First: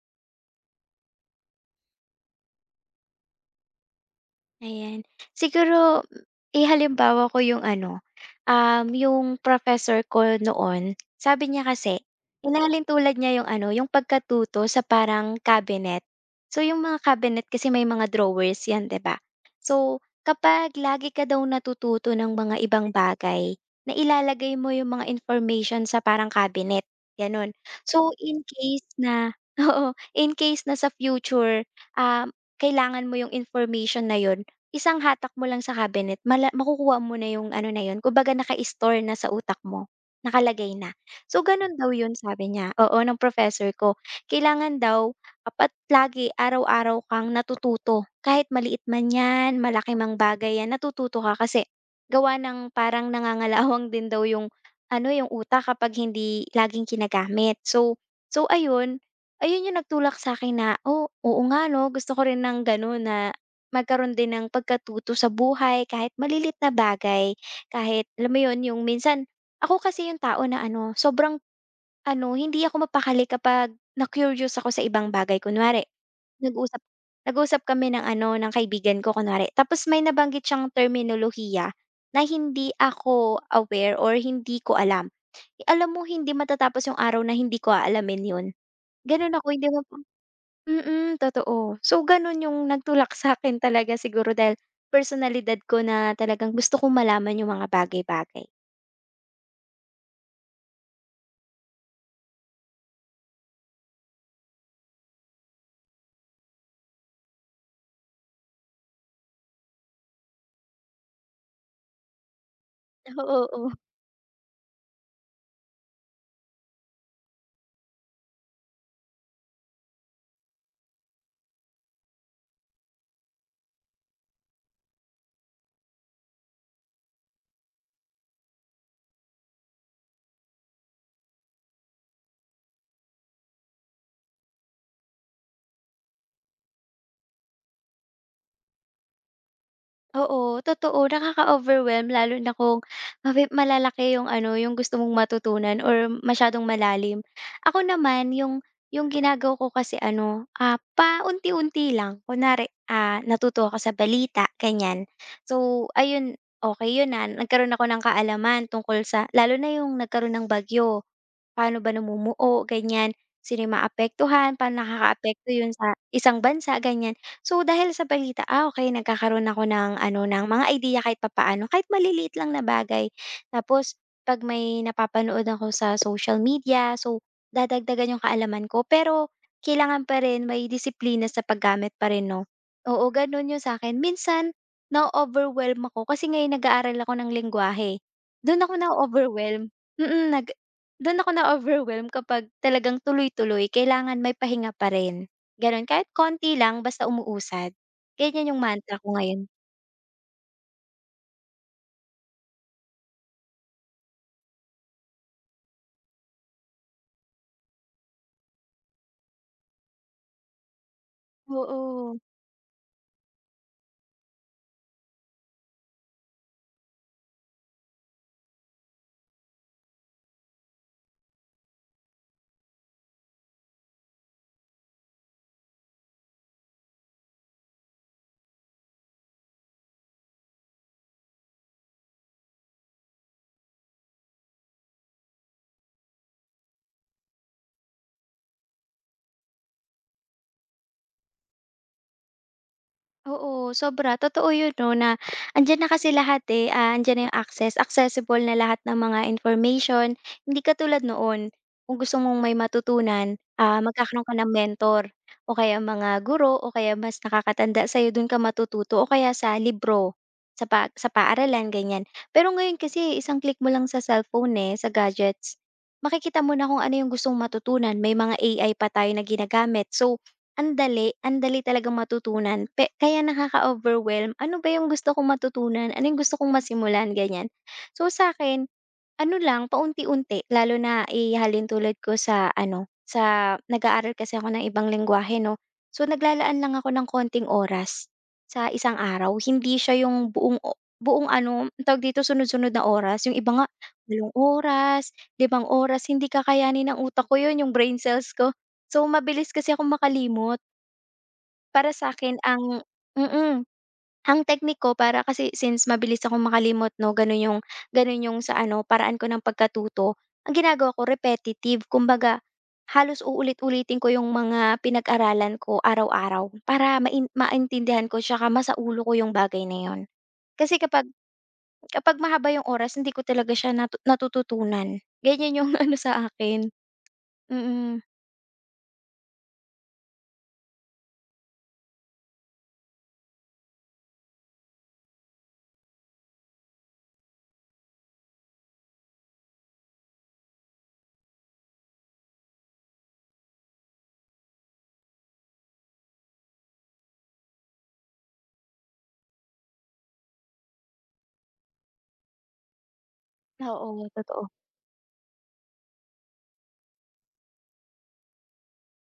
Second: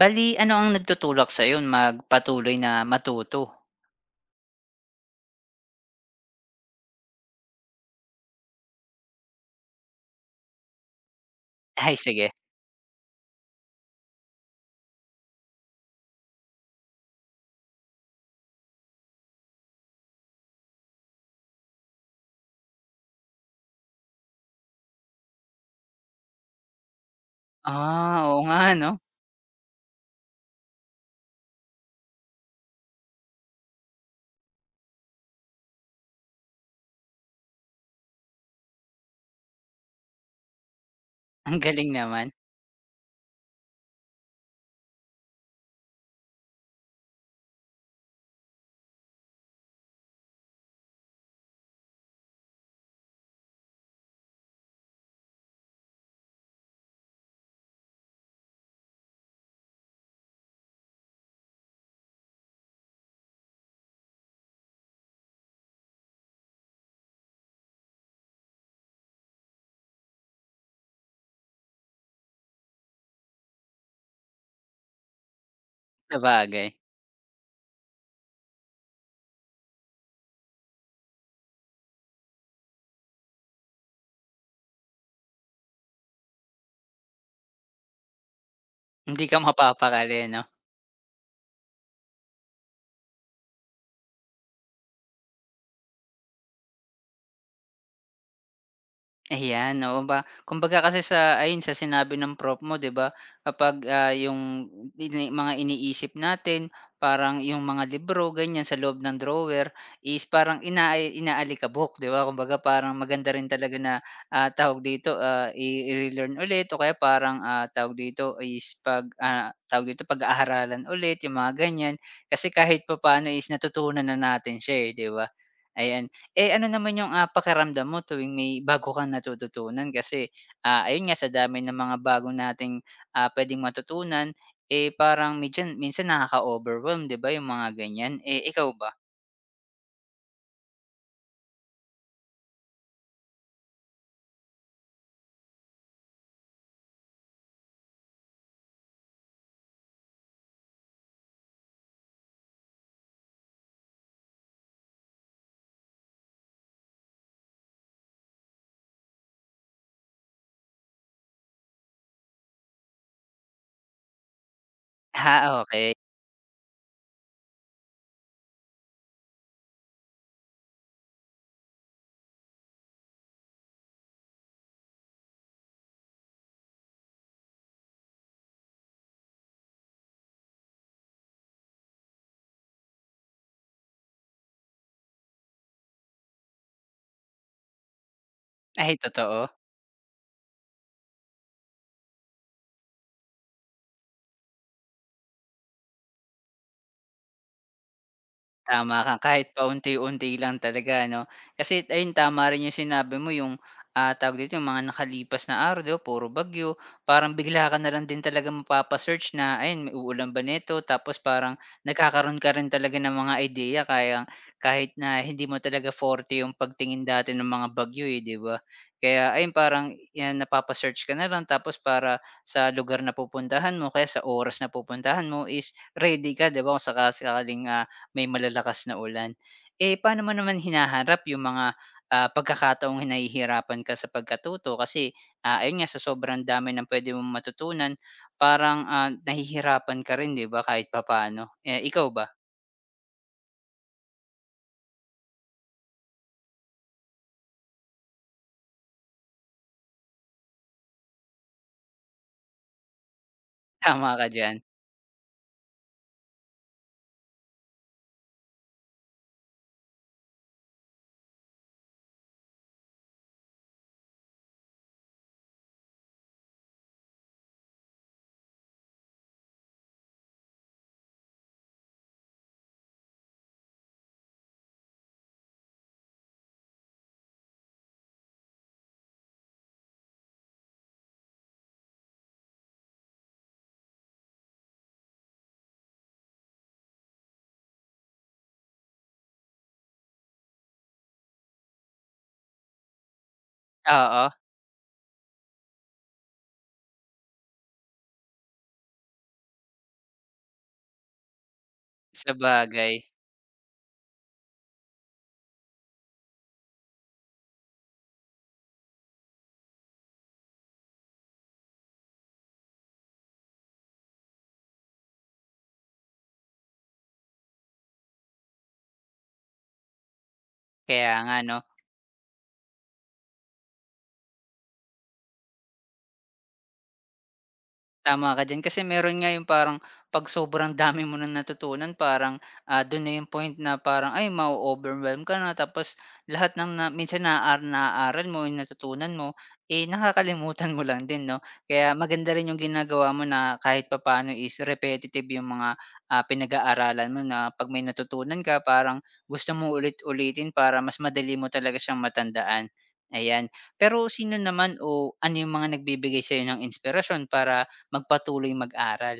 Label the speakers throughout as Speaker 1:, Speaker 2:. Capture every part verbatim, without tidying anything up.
Speaker 1: Bali ano ang nagtutulak sa'yo magpatuloy na matuto?
Speaker 2: Ayan. Siguro ihalimbawa ko yung ano, um, yung professor ko noon, sabi niya
Speaker 1: Ay
Speaker 2: kasi
Speaker 1: sige.
Speaker 2: inalin tulad niya yung ano, yung pagkatuto sa parang cabinet. So yung mga cabinet kasi may mga drawers 'yan, 'di ba? So kapag lagi ka daw natututo ng mga ibang bagay, na ilalagay mo yung mga information sa parang cabinet, gano'n. So
Speaker 1: Ah, oo
Speaker 2: in
Speaker 1: nga
Speaker 2: case
Speaker 1: 'no,
Speaker 2: na oo, in case na sa future, um, kailangan mo yung information na yun. Isang hatak mo lang sa cabinet mala makukuha mo na yung ano na yun, kumbaga naka-store na sa utak mo, nakalagay na. So
Speaker 1: ang
Speaker 2: ganun daw
Speaker 1: galing
Speaker 2: yun
Speaker 1: naman.
Speaker 2: sabi niya, oo, ng professor ko. Kailangan daw dapat lagi araw-araw kang natututo, kahit maliit man yan, malaki mang bagay yan, natututo ka kasi gawa ng parang nangangalawang din daw yung ano, yung utak kapag hindi laging kinagamit. So so ayun, ayun yung nagtulak sa akin na, oh, oo nga 'no, gusto ko rin ng gano'n na magkaroon din ng pagkatuto sa buhay kahit malilit na bagay, kahit alam mo 'yun, yung minsan ako kasi yung tao na ano, sobrang ano, hindi ako mapakali kapag na-curious ako sa ibang bagay. Kunwari
Speaker 1: Sabagay,
Speaker 2: nag-usap nag-usap kami ng ano, ng kaibigan ko kunwari, tapos may nabanggit siyang terminolohiya na hindi ako aware or hindi ko alam. I- Alam mo hindi matatapos yung araw na hindi ko aalamin 'yun.
Speaker 1: hindi
Speaker 2: Gano'n
Speaker 1: ka
Speaker 2: ako, hindi ko.
Speaker 1: mapapakali 'no?
Speaker 2: Mm, totoo. So gano'n yung nagtulak sa akin talaga siguro dahil personalidad ko na talagang gusto kong malaman yung mga bagay-bagay.
Speaker 1: Ayan, oo ba kumbaga kasi sa ayun sa sinabi ng prop mo 'di ba kapag, ah, yung ini mga iniisip natin parang yung mga libro ganyan sa loob ng drawer is parang ina inaalikabok 'di ba kumbaga parang maganda
Speaker 2: Oo,
Speaker 1: rin
Speaker 2: oo.
Speaker 1: talaga na, ah, tawag dito, ah, i i-relearn ulit o kaya parang, ah, tawag dito is pag, ah, tawag dito pag-aaralan ulit yung mga ganyan. Kasi kahit papaano is natutunan na natin siya, eh, 'di ba? Ayan, eh, ano naman yung, ah, pakiramdam mo tuwing may bago kang natututunan kasi, ah, ayun nga sa dami ng mga bago nating, ah, puwedeng matutunan, eh, parang medyan minsan nakaka-overwhelm 'di ba yung mga ganyan, eh, ikaw ba?
Speaker 2: Oo, totoo, nakaka-overwhelm lalo na kung mafi malalaki yung ano, yung gusto mong matutunan or masyadong malalim. Ako naman yung yung ginagawa ko kasi ano, ah, paunti-unti lang. Kunwari, ah, natuto ako sa balita, ganiyan. So ayun, okay yun, ah, nagkaroon ako ng kaalaman tungkol sa, lalo na yung nagkaroon ng bagyo. Paano ba namumuo, ganyan. Sino yung maapektuhan, paano nakakaapekto
Speaker 1: Ha,
Speaker 2: yun
Speaker 1: okay.
Speaker 2: sa isang bansa, ganyan. So, dahil sa balita, ah, okey nagkakaroon ako ng ano, ng mga idea kahit papaano, kahit maliliit lang na bagay. Tapos 'pag may napapanood ako sa social media, so dadagdagan yung kaalaman ko. Pero kailangan pa rin may disiplina sa paggamit pa rin 'no? Oo, gano'n yun sa akin. Minsan na overwhelm ako kasi ngayon nag-aaral ako ng lengguwahe, do'n ako na
Speaker 1: Ay totoo.
Speaker 2: overwhelm. Mm, nag Do'n ako na-overwhelm kapag talagang tuloy-tuloy, kailangan may pahinga pa rin, gano'n. Kahit konti lang basta umuusad, ganyan yung
Speaker 1: Tama
Speaker 2: mantra ko
Speaker 1: ka,
Speaker 2: ngayon,
Speaker 1: kahit paunti-unti lang talaga no. Kasi ayun tama rin yung sinabi mo yung, ah, tawag dito, yung mga nakalipas na araw 'di ba puro bagyo, parang bigla ka na lang din talaga mapapasearch na ayun, may uulan ba nito? Tapos parang
Speaker 2: oo.
Speaker 1: nagkakaroon ka rin talaga ng mga idea kaya kahit na hindi mo talaga forte yung pagtingin dati ng mga bagyo, eh, 'di ba? Kaya ayun parang yan napapasearch search ka na lang tapos para sa lugar na pupuntahan mo, kaya sa oras na pupuntahan mo is ready ka 'di ba kung sakasakaling, ah may malalakas na ulan. Eh, paano mo naman hinaharap yung mga, ah, pagkakataong nahihirapan ka sa pagkatuto kasi, ah, ayun nga sa sobrang dami ng pwede mong matutunan parang, ah, nahihirapan ka rin 'di ba kahit papaano? Eh, ikaw ba,
Speaker 2: Oo, sobra. Totoo yun 'no, na andiyan na kasi lahat, eh, ah, andiyan na yung access, accessible na lahat ng mga information. Hindi katulad noon, kung gusto mong may matutunan, ah,
Speaker 1: tama
Speaker 2: magkakaroon
Speaker 1: ka
Speaker 2: ka ng
Speaker 1: diyan?
Speaker 2: mentor o kaya mga guro o kaya mas nakakatanda sa'yo, dun ka matututo o kaya sa libro, sa pa sa paaralan, ganyan. Pero ngayon kasi isang click mo lang sa cellphone, eh, sa gadgets, makikita mo na kung ano yung gusto mong matutunan. May mga A I pa tayo na ginagamit. So, ang dali, ang dali talagang matutunan pe kaya nakaka-overwhelm, ano ba yung gusto kong matutunan, ano yung gusto kong masimulan, ganyan. So sa akin ano lang paunti-unti, lalo na ihahalin tulad ko sa ano, sa nag-aaral kasi ako ng ibang lengguwahe 'no, so naglalaan lang ako ng konting oras sa isang araw, hindi siya yung buong o buong ano, anong tawag dito, sunod-sunod na oras, yung iba nga
Speaker 1: Oo,
Speaker 2: walong oras, limang oras, hindi kakayanin ng utak ko yun, yung brain cells ko. So mabilis kasi ako makalimot. Para sa'kin ang
Speaker 1: sabagay.
Speaker 2: mm, ang technique ko para kasi since mabilis akong makalimot 'no, gano'n yung gano'n yung sa ano, paraan ko ng pagkatuto. Ang ginagawa ko repetitive, kumbaga halos uulit-ulitin ko yung mga pinag-aralan ko araw-araw para main maintindihan ko tsaka masaulo ko yung bagay na yun. Kasi kapag
Speaker 1: Kaya nga 'no.
Speaker 2: kapag mahaba yung oras hindi ko talaga siya natu natututunan. Ganyan yung ano sa akin. Mm,
Speaker 1: Tama ka diyan kasi meron nga yung parang 'pag sobrang dami mo na natutunan parang, ah, dun na yung point na parang ay ma-o-overwhelm ka na tapos lahat ng na minsan naa naaral mo, yung natutunan mo, eh, nakakalimutan mo lang din 'no. Kaya maganda rin yung ginagawa mo na kahit papaano is repetitive yung mga, ah, pinag-aaralan mo na 'pag may natutunan ka parang gusto mo ulit-ulitin para mas madali mo talaga siyang matandaan, ayan. Pero
Speaker 2: oo,
Speaker 1: sino
Speaker 2: totoo.
Speaker 1: naman o ano yung mga nagbibigay sa'yo ng inspirasyon para magpatuloy mag-aral,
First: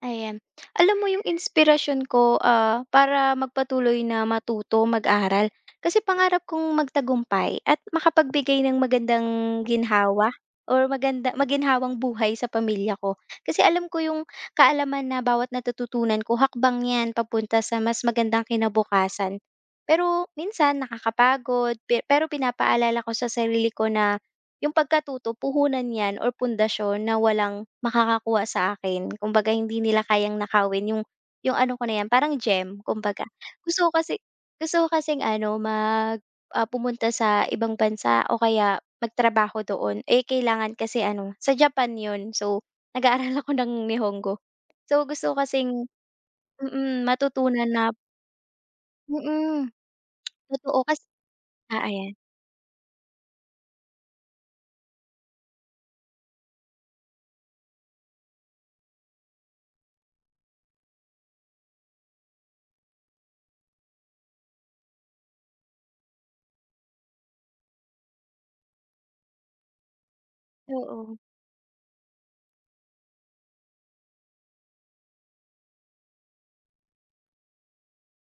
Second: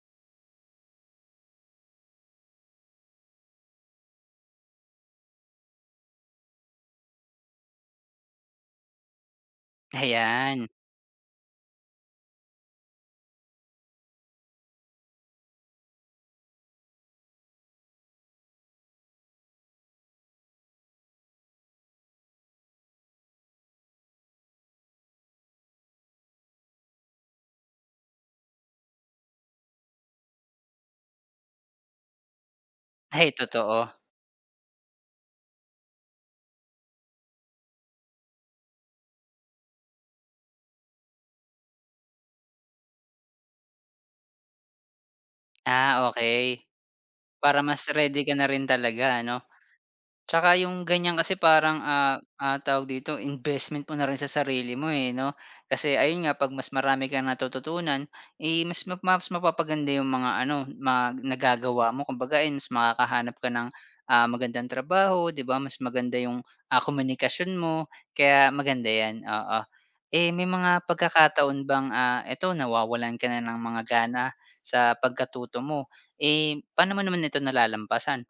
Speaker 2: Ayan. Alam mo yung inspirasyon ko, ah, para magpatuloy na matuto, mag-aral, kasi pangarap kong magtagumpay at makapagbigay ng magandang ginhawa
Speaker 1: ayan.
Speaker 2: or maganda, maginhawang buhay sa pamilya ko. Kasi alam ko yung kaalaman na bawat natututunan ko, hakbang 'yan papunta sa mas magandang kinabukasan. Pero minsan nakakapagod, pe pero pinapaalala ko sa sarili ko na yung pagkatuto puhunan 'yan or pundasyon na walang makakakuha sa akin. Kumbaga hindi nila kayang nakawin yung yung ano ko na 'yan, parang gem kumbaga.
Speaker 1: Ay totoo.
Speaker 2: Gusto ko kasi, gusto ko kasing ano mag, ah, pumunta sa ibang bansa o kaya magtrabaho doon, eh, kailangan kasi ano, sa Japan 'yun. So, nag-aaral ako ng Nihongo. So, gusto ko kasing
Speaker 1: Ah, okay.
Speaker 2: mm, mm,
Speaker 1: Para
Speaker 2: matutunan
Speaker 1: mas
Speaker 2: na
Speaker 1: ready ka na rin
Speaker 2: mm,
Speaker 1: talaga ano?
Speaker 2: mm,
Speaker 1: Tsaka
Speaker 2: totoo
Speaker 1: yung
Speaker 2: kasi
Speaker 1: ganyan kasi parang,
Speaker 2: ah, ayan,
Speaker 1: ah, ah, tawag dito, investment mo na rin sa sarili mo, eh, 'no? Kasi ayun nga, 'pag mas marami kang natututunan, eh, mas ma mas mapapaganda yung mga ano, ma nagagawa mo. Kumbaga, ayun, mas makakahanap ka ng, ah, magandang trabaho, 'di ba? Mas maganda yung, ah, komunikasyon mo, kaya maganda 'yan, oo. Eh, may mga
Speaker 2: oo.
Speaker 1: pagkakataon bang, ah, eto, nawawalan ka na ng mga gana sa pagkatuto mo, eh, paano mo naman ito nalalampasan?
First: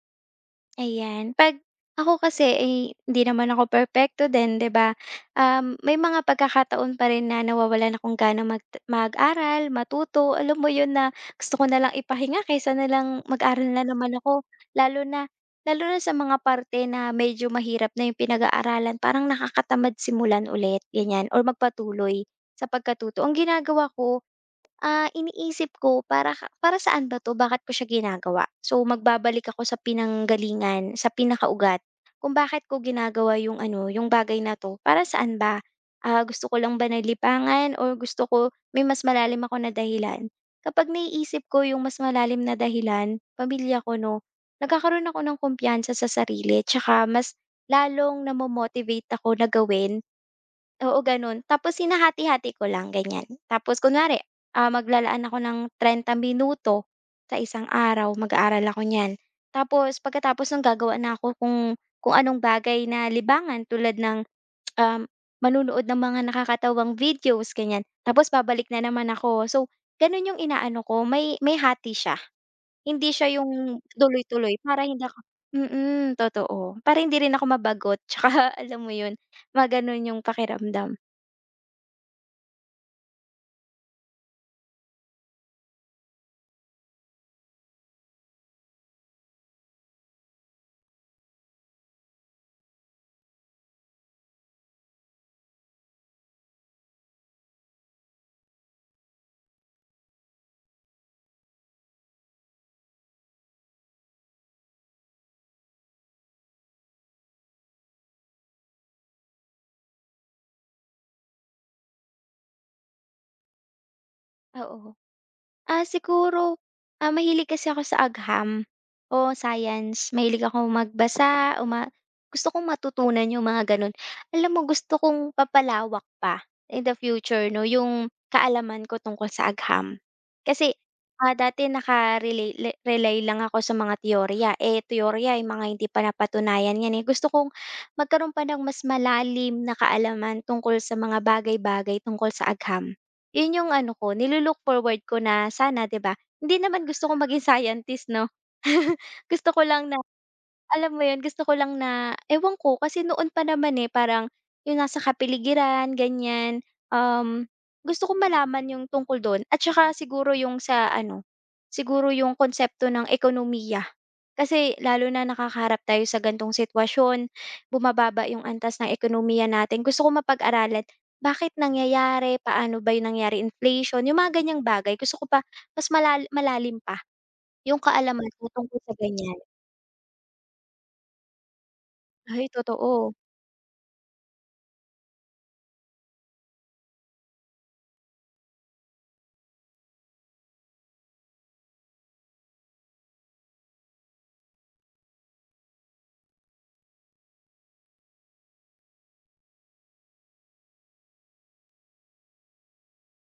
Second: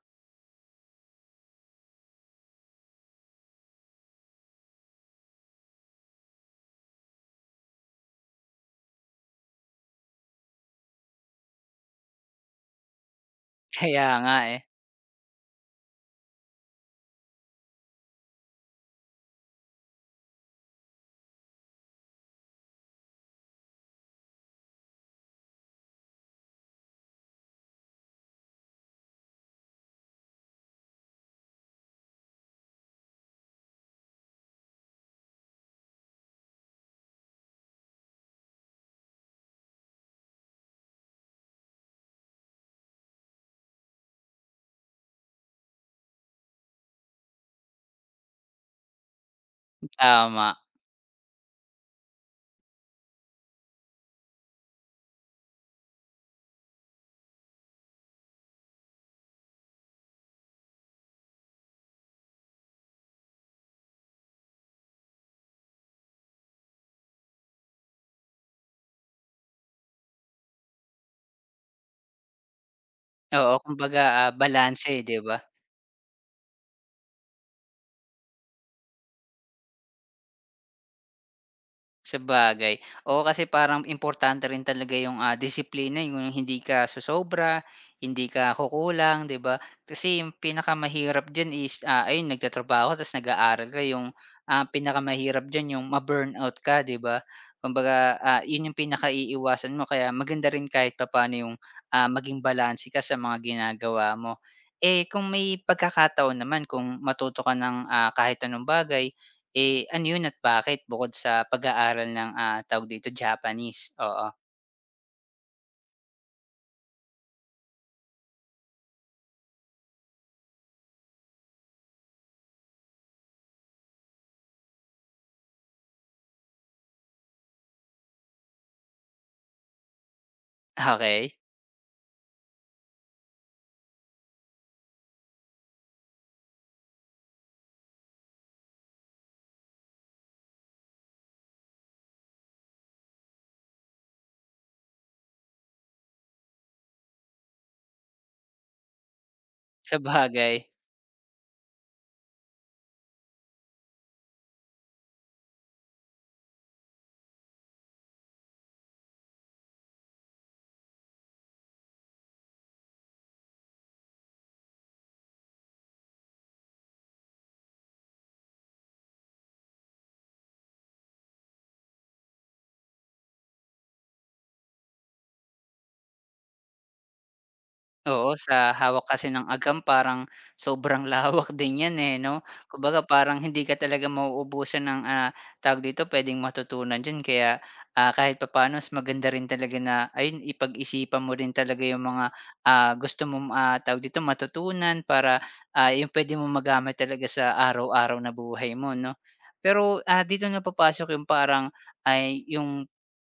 Speaker 2: Ayan, 'pag ako kasi ay hindi naman ako perfecto, din 'di ba? Um, may mga pagkakataon pa rin na nawawalan akong ganang mag mag-aral, matuto, alam mo 'yun na gusto ko na lang ipahinga kaysa na lang mag-aral na
Speaker 1: Kaya
Speaker 2: naman
Speaker 1: nga,
Speaker 2: ako.
Speaker 1: eh.
Speaker 2: Lalo na lalo na sa mga parte na medyo mahirap na 'yung pinag-aaralan, parang nakakatamad simulan ulit, ganiyan, or magpatuloy sa pagkatuto. Ang ginagawa ko, ah, iniisip ko para ka para saan ba 'to, bakit ko siya ginagawa? So, magbabalik ako sa pinanggalingan, sa pinakaugat kung bakit ko ginagawa yung ano, yung bagay na 'to, para saan ba? Ah, gusto ko lang ba na lipangan or gusto ko may mas malalim ako na dahilan? Kapag naiisip ko yung mas malalim na dahilan, pamilya ko 'no, nagkakaroon ako ng kumpiyansa sa sarili tsaka mas lalong namo-motivate ako na gawin.
Speaker 1: Tama,
Speaker 2: Oo, gano'n. Tapos hinahati-hati ko lang, ganyan. Tapos kunwari, ah, maglalaan ako ng tatlumpung minuto sa isang araw, mag-aaral ako niyan. Tapos pagkatapos no'n gagawa na ako kung kung anong bagay na libangan tulad ng, um, manonood ng mga nakakatawang videos, ganyan. Tapos babalik na naman ako. So, gano'n 'yung inaano ko, may may hati siya. Hindi siya
Speaker 1: oo
Speaker 2: 'yung
Speaker 1: kumbaga, ah,
Speaker 2: tuloy-tuloy para
Speaker 1: balanse, eh,
Speaker 2: hindi
Speaker 1: 'di
Speaker 2: ako.
Speaker 1: ba?
Speaker 2: Mm, totoo. Para hindi rin ako mabagot, 'tsaka alam mo 'yun, ma 'yung pakiramdam,
Speaker 1: Sabagay, oo, kasi parang importante rin talaga yung, ah, disiplina, yung hindi ka sosobra, hindi ka kukulang, 'di ba? Kasi yung pinakamahirap diyan is, ah, ayun nagtatrabaho tapos nag-aaral ka yung, ah, pinakamahirap diyan yung ma-burnout ka, 'di ba? Kumbaga, ah, yun yung pinakaiiwasan mo kaya maganda rin kahit papaano yung, ah, maging balanse ka sa mga ginagawa mo. Eh, kung may pagkakataon naman kung matuto ka ng, ah, kahit anong bagay eh, ano yun at bakit bukod sa pag-aaral ng, ah, tawag dito Japanese? Oo,
Speaker 2: oo. Ah, siguro, ah, mahilig kasi ako sa agham o science. Mahilig akong magbasa o ma gusto kong matutunan yung mga gano'n. Alam mo gusto kong papalawak pa in the future 'no, yung kaalaman ko tungkol sa agham. Kasi, ah,
Speaker 1: okey.
Speaker 2: dati naka le rely lang ako sa mga teorya, eh, teorya ay mga hindi pa napatunayan 'yan, eh. Gusto kong magkaroon pa ng mas malalim na kaalaman tungkol sa mga bagay-bagay tungkol sa agham. Yun yung ano ko, nilu forward ko na sana 'di ba, hindi naman gusto ko maging scientist 'no. Gusto ko lang na
Speaker 1: Sabagay.
Speaker 2: alam mo yun, gusto ko lang na ewan ko kasi noon pa naman, eh, parang yung nasa kapiligiran ganyan, um, gusto ko malaman yung tungkol dun at saka siguro yung sa ano, siguro yung konsepto ng ekonomiya. Kasi lalo na nakakaharap tayo sa gantong sitwasyon, bumababa yung antas ng ekonomiya natin, gusto ko mapag-aralan bakit nangyayari, paano ba yung nangyari inflation, yung mga ganyang bagay, gusto ko pa mas malal malalim pa yung kaalaman
Speaker 1: Oo,
Speaker 2: ko
Speaker 1: sa
Speaker 2: tungkol sa
Speaker 1: hawak kasi
Speaker 2: ganyan.
Speaker 1: ng agam parang sobrang lawak din 'yan, eh, 'no?
Speaker 2: Ay totoo,
Speaker 1: Kumbaga parang hindi ka talaga mauubusan ng, ah, tawag dito, puwedeng matutunan diyan kaya, ah, kahit papaano mas maganda rin talaga na ayun ipag-isipan mo rin talaga yung mga, ah, gusto mong, ah, tawag dito, matutunan para, ah, yung pwede mong magamit talaga sa araw-araw na buhay mo, 'no? Pero, ah, dito na papasok yung parang ay yung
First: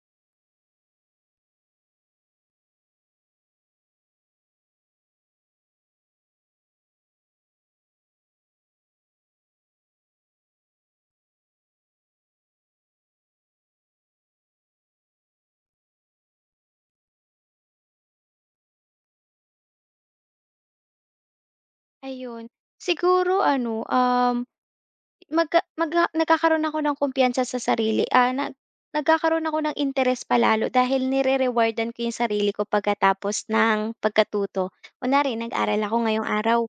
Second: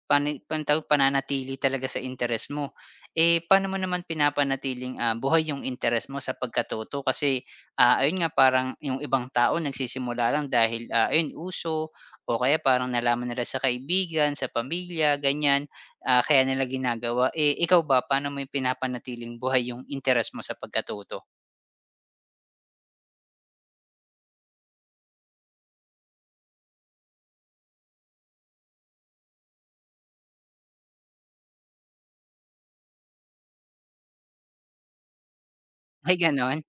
Speaker 1: Pani pan tawag pananatili talaga sa interes mo. Eh, paano mo naman pinapanatiling, ah, buhay yung interes mo sa pagkatuto? Kasi, ah, ayun nga parang yung ibang tao nagsisimula lang dahil, ah, ayun uso o kaya parang nalaman nila sa kaibigan, sa pamilya, ganyan, ah, kaya nila ginagawa. Eh, ikaw ba paano mo pinapanatiling buhay yung interes mo sa pagkatuto?
Speaker 2: ayun. Siguro ano, um, magka magha nagkakaroon ako ng kumpiyansa sa sarili, ah, nag nagkakaroon ako ng interes pa dahil nire-rewardan ko yung sarili ko pagkatapos ng pagkatuto. Kunwari nag-aral ako
Speaker 1: Ay
Speaker 2: ngayong
Speaker 1: gano'n?
Speaker 2: araw,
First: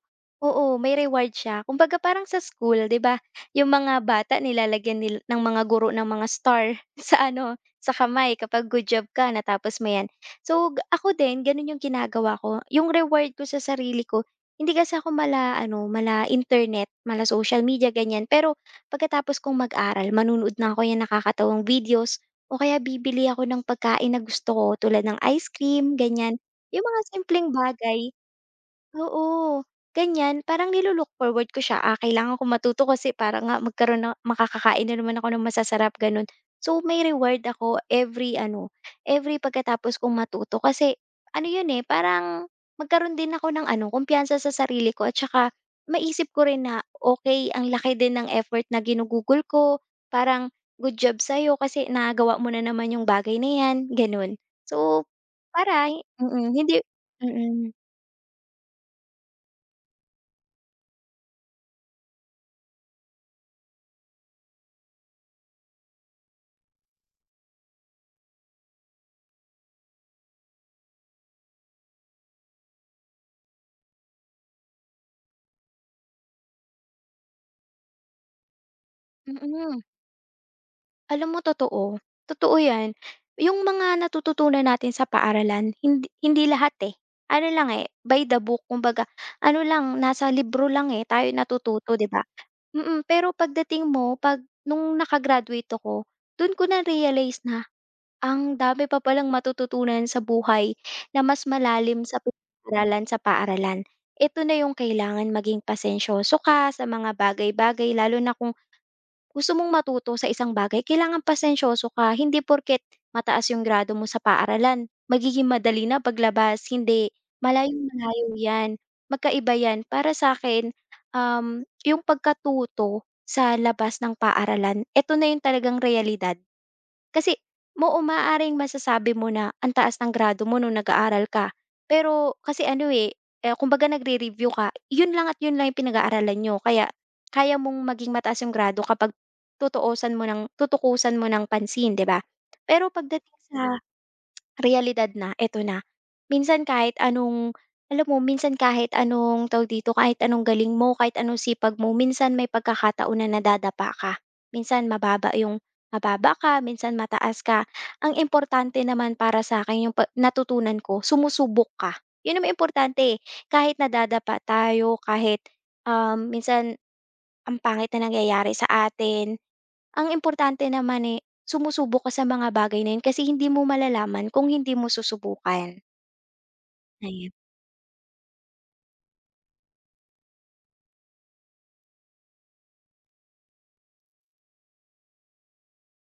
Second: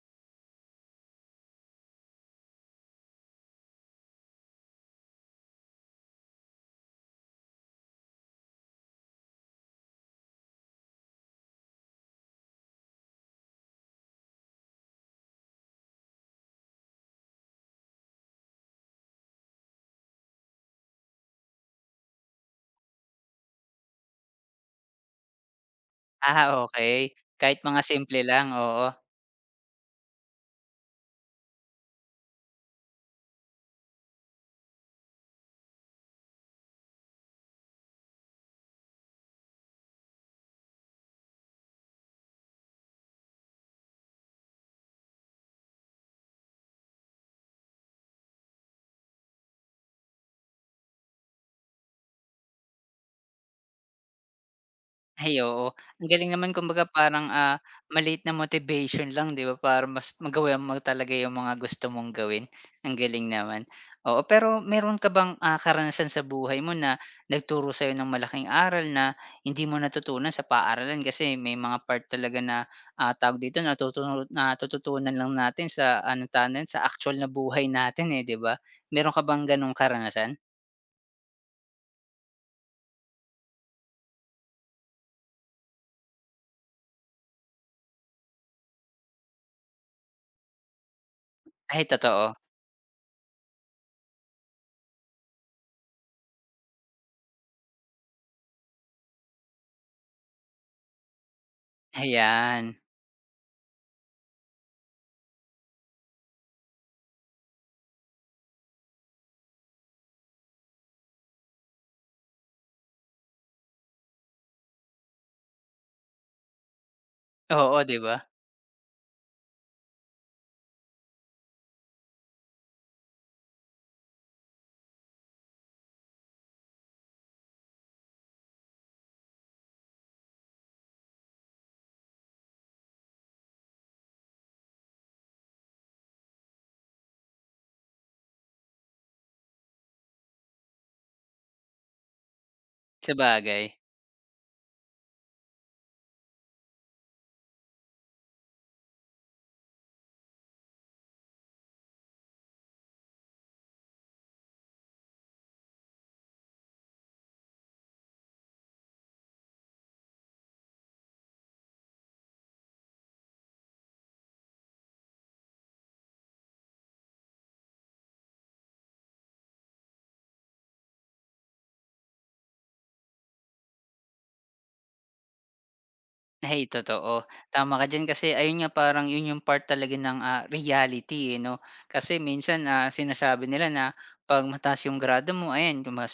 Speaker 2: oo, may reward siya. Kumbaga parang sa school 'di ba, yung mga bata nilalagyan nil ng mga guro ng mga star sa ano, sa kamay kapag good job ka, natapos mo 'yan. So, g- ako din ganun yung ginagawa ko, yung reward ko sa sarili ko hindi kasi ako mala-ano, mala-internet, mala-social media, ganyan. Pero pagkatapos kong mag-aral manonood na ako yan nakakatawang videos o kaya bibili ako ng pagkain na gusto ko tulad ng ice cream, ganyan.
Speaker 1: Ah,
Speaker 2: Yung
Speaker 1: okey.
Speaker 2: mga simpleng
Speaker 1: Kahit mga
Speaker 2: bagay.
Speaker 1: simple lang, oo.
Speaker 2: Oo, ganyan parang nilo-look forward ko siya, ah, kailangan ko matuto kasi para nga magkaroon, na makakakain na naman ako ng masasarap, gano'n. So, may reward ako every ano, every pagkatapos kong matuto kasi ano 'yun, eh, parang magkaroon din ako ng ano, kumpiyansa sa sarili ko at saka maisip ko rin na, okay ang laki din ng effort na ginugugol ko, parang good job sa'yo kasi nagawa mo na naman yung bagay na 'yan." gano'n. So,
Speaker 1: Ay, oo.
Speaker 2: para
Speaker 1: Ang
Speaker 2: mm,
Speaker 1: galing
Speaker 2: mm,
Speaker 1: naman
Speaker 2: hindi
Speaker 1: kumbaga parang,
Speaker 2: mm,
Speaker 1: ah,
Speaker 2: mm.
Speaker 1: maliit na motivation lang 'di ba para mas magawa mo talaga yung mga gusto mong gawin. Ang galing naman. Oo, pero meron ka bang, ah, karanasan sa buhay mo na nagturo sa'yo ng malaking aral na hindi mo natutunan sa paaralan? Kasi may mga part talaga na, ah, tawag dito natutunan natututunan lang natin sa ano tanun sa actual na buhay natin, eh, 'di ba? Meron ka bang gano'ng
Speaker 2: mm.
Speaker 1: karanasan?
Speaker 2: Alam mo totoo, totoo 'yan. Yung mga natututunan natin sa paaralan hindi hindi lahat, eh. Ano lang, eh, by the book, kumbaga ano lang, nasa libro lang, eh, tayo
Speaker 1: Ay
Speaker 2: natututo, 'di ba?
Speaker 1: totoo,
Speaker 2: Mm, pero pagdating mo 'pag nung naka-graduate ako, dun ko na-realize na ang dami pa palang matututunan sa buhay na mas malalim sa
Speaker 1: ayan.
Speaker 2: pinag-aralan sa paaralan. Ito na yung kailangan maging pasensyoso ka sa mga bagay-bagay, lalo na kung gusto mong matuto sa isang bagay, kailangan pasensyoso ka. Hindi porket mataas yung grado mo sa paaralan, magiging madali na paglabas. Hindi.
Speaker 1: Oo,
Speaker 2: Malayong
Speaker 1: 'di ba?
Speaker 2: malayo yan. Magkaiba yan. Para sa akin, um, yung pagkatuto sa labas ng paaralan, ito na yung talagang realidad. Kasi mo umaaring masasabi mo na ang taas ng grado mo nung nag-aaral ka. Pero kasi ano, eh, eh, kumbaga nagre-review ka, yun lang at yun lang yung pinag-aaralan niyo, kaya kaya mong maging mataas yung grado kapag tutuusan mo ng tutukusan mo ng pansin, 'di ba? Pero
Speaker 1: Sa
Speaker 2: pagdating
Speaker 1: bagay.
Speaker 2: sa realidad na, eto na. Minsan kahit anong alam mo, minsan kahit anong tawag dito, kahit anong galing mo, kahit anong sipag mo, minsan may pagkakataon na nadadapa ka. Minsan mababa yung mababa ka, minsan mataas ka. Ang importante naman para sa akin yung pa natutunan ko, sumusubok ka. Yun naman importante, eh. Kahit nadadapa tayo, kahit, um, minsan ang pangit na nangyayari sa atin, ang importante naman, eh, sumusubok ka sa mga bagay na yun kasi hindi mo malalaman kung hindi mo susubukan,
Speaker 1: Ay totoo,
Speaker 2: ayan.
Speaker 1: tama ka diyan kasi ayun nga parang yun yung part talaga ng, ah, reality, eh, 'no. Kasi minsan, ah, sinasabi nila na 'pag mataas yung grado mo ayan kung mga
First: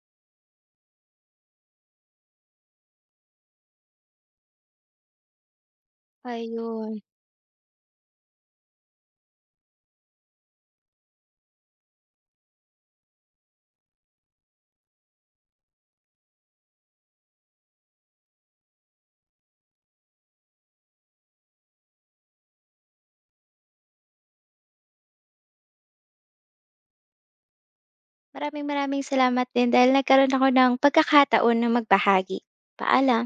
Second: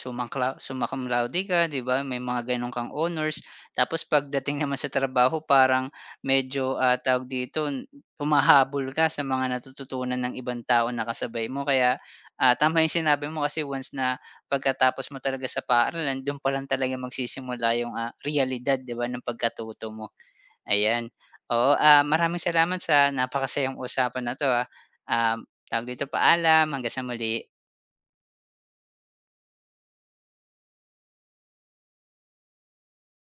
Speaker 1: sumangkla ka 'di ba, may mga gano'n kang honors. Tapos pagdating naman sa trabaho parang medyo, ah,
Speaker 2: Ayun,
Speaker 1: tawag dito, n- humahabol ka sa mga natututunan ng ibang tao na kasabay mo. Kaya, ah, tama yung sinabi mo kasi once na pagkatapos mo talaga sa paaralan dun pa lang talaga magsisimula yung, ah, realidad 'di ba ng pagkatuto mo. Ayan. Oo, ah, maraming salamat sa napakasayang usapan na 'to, ah. Um, tawag dito, paalam, hanggang sa muli.
Speaker 2: maraming maraming salamat din dahil nagkaroon ako ng pagkakataon na magbahagi. Paalam.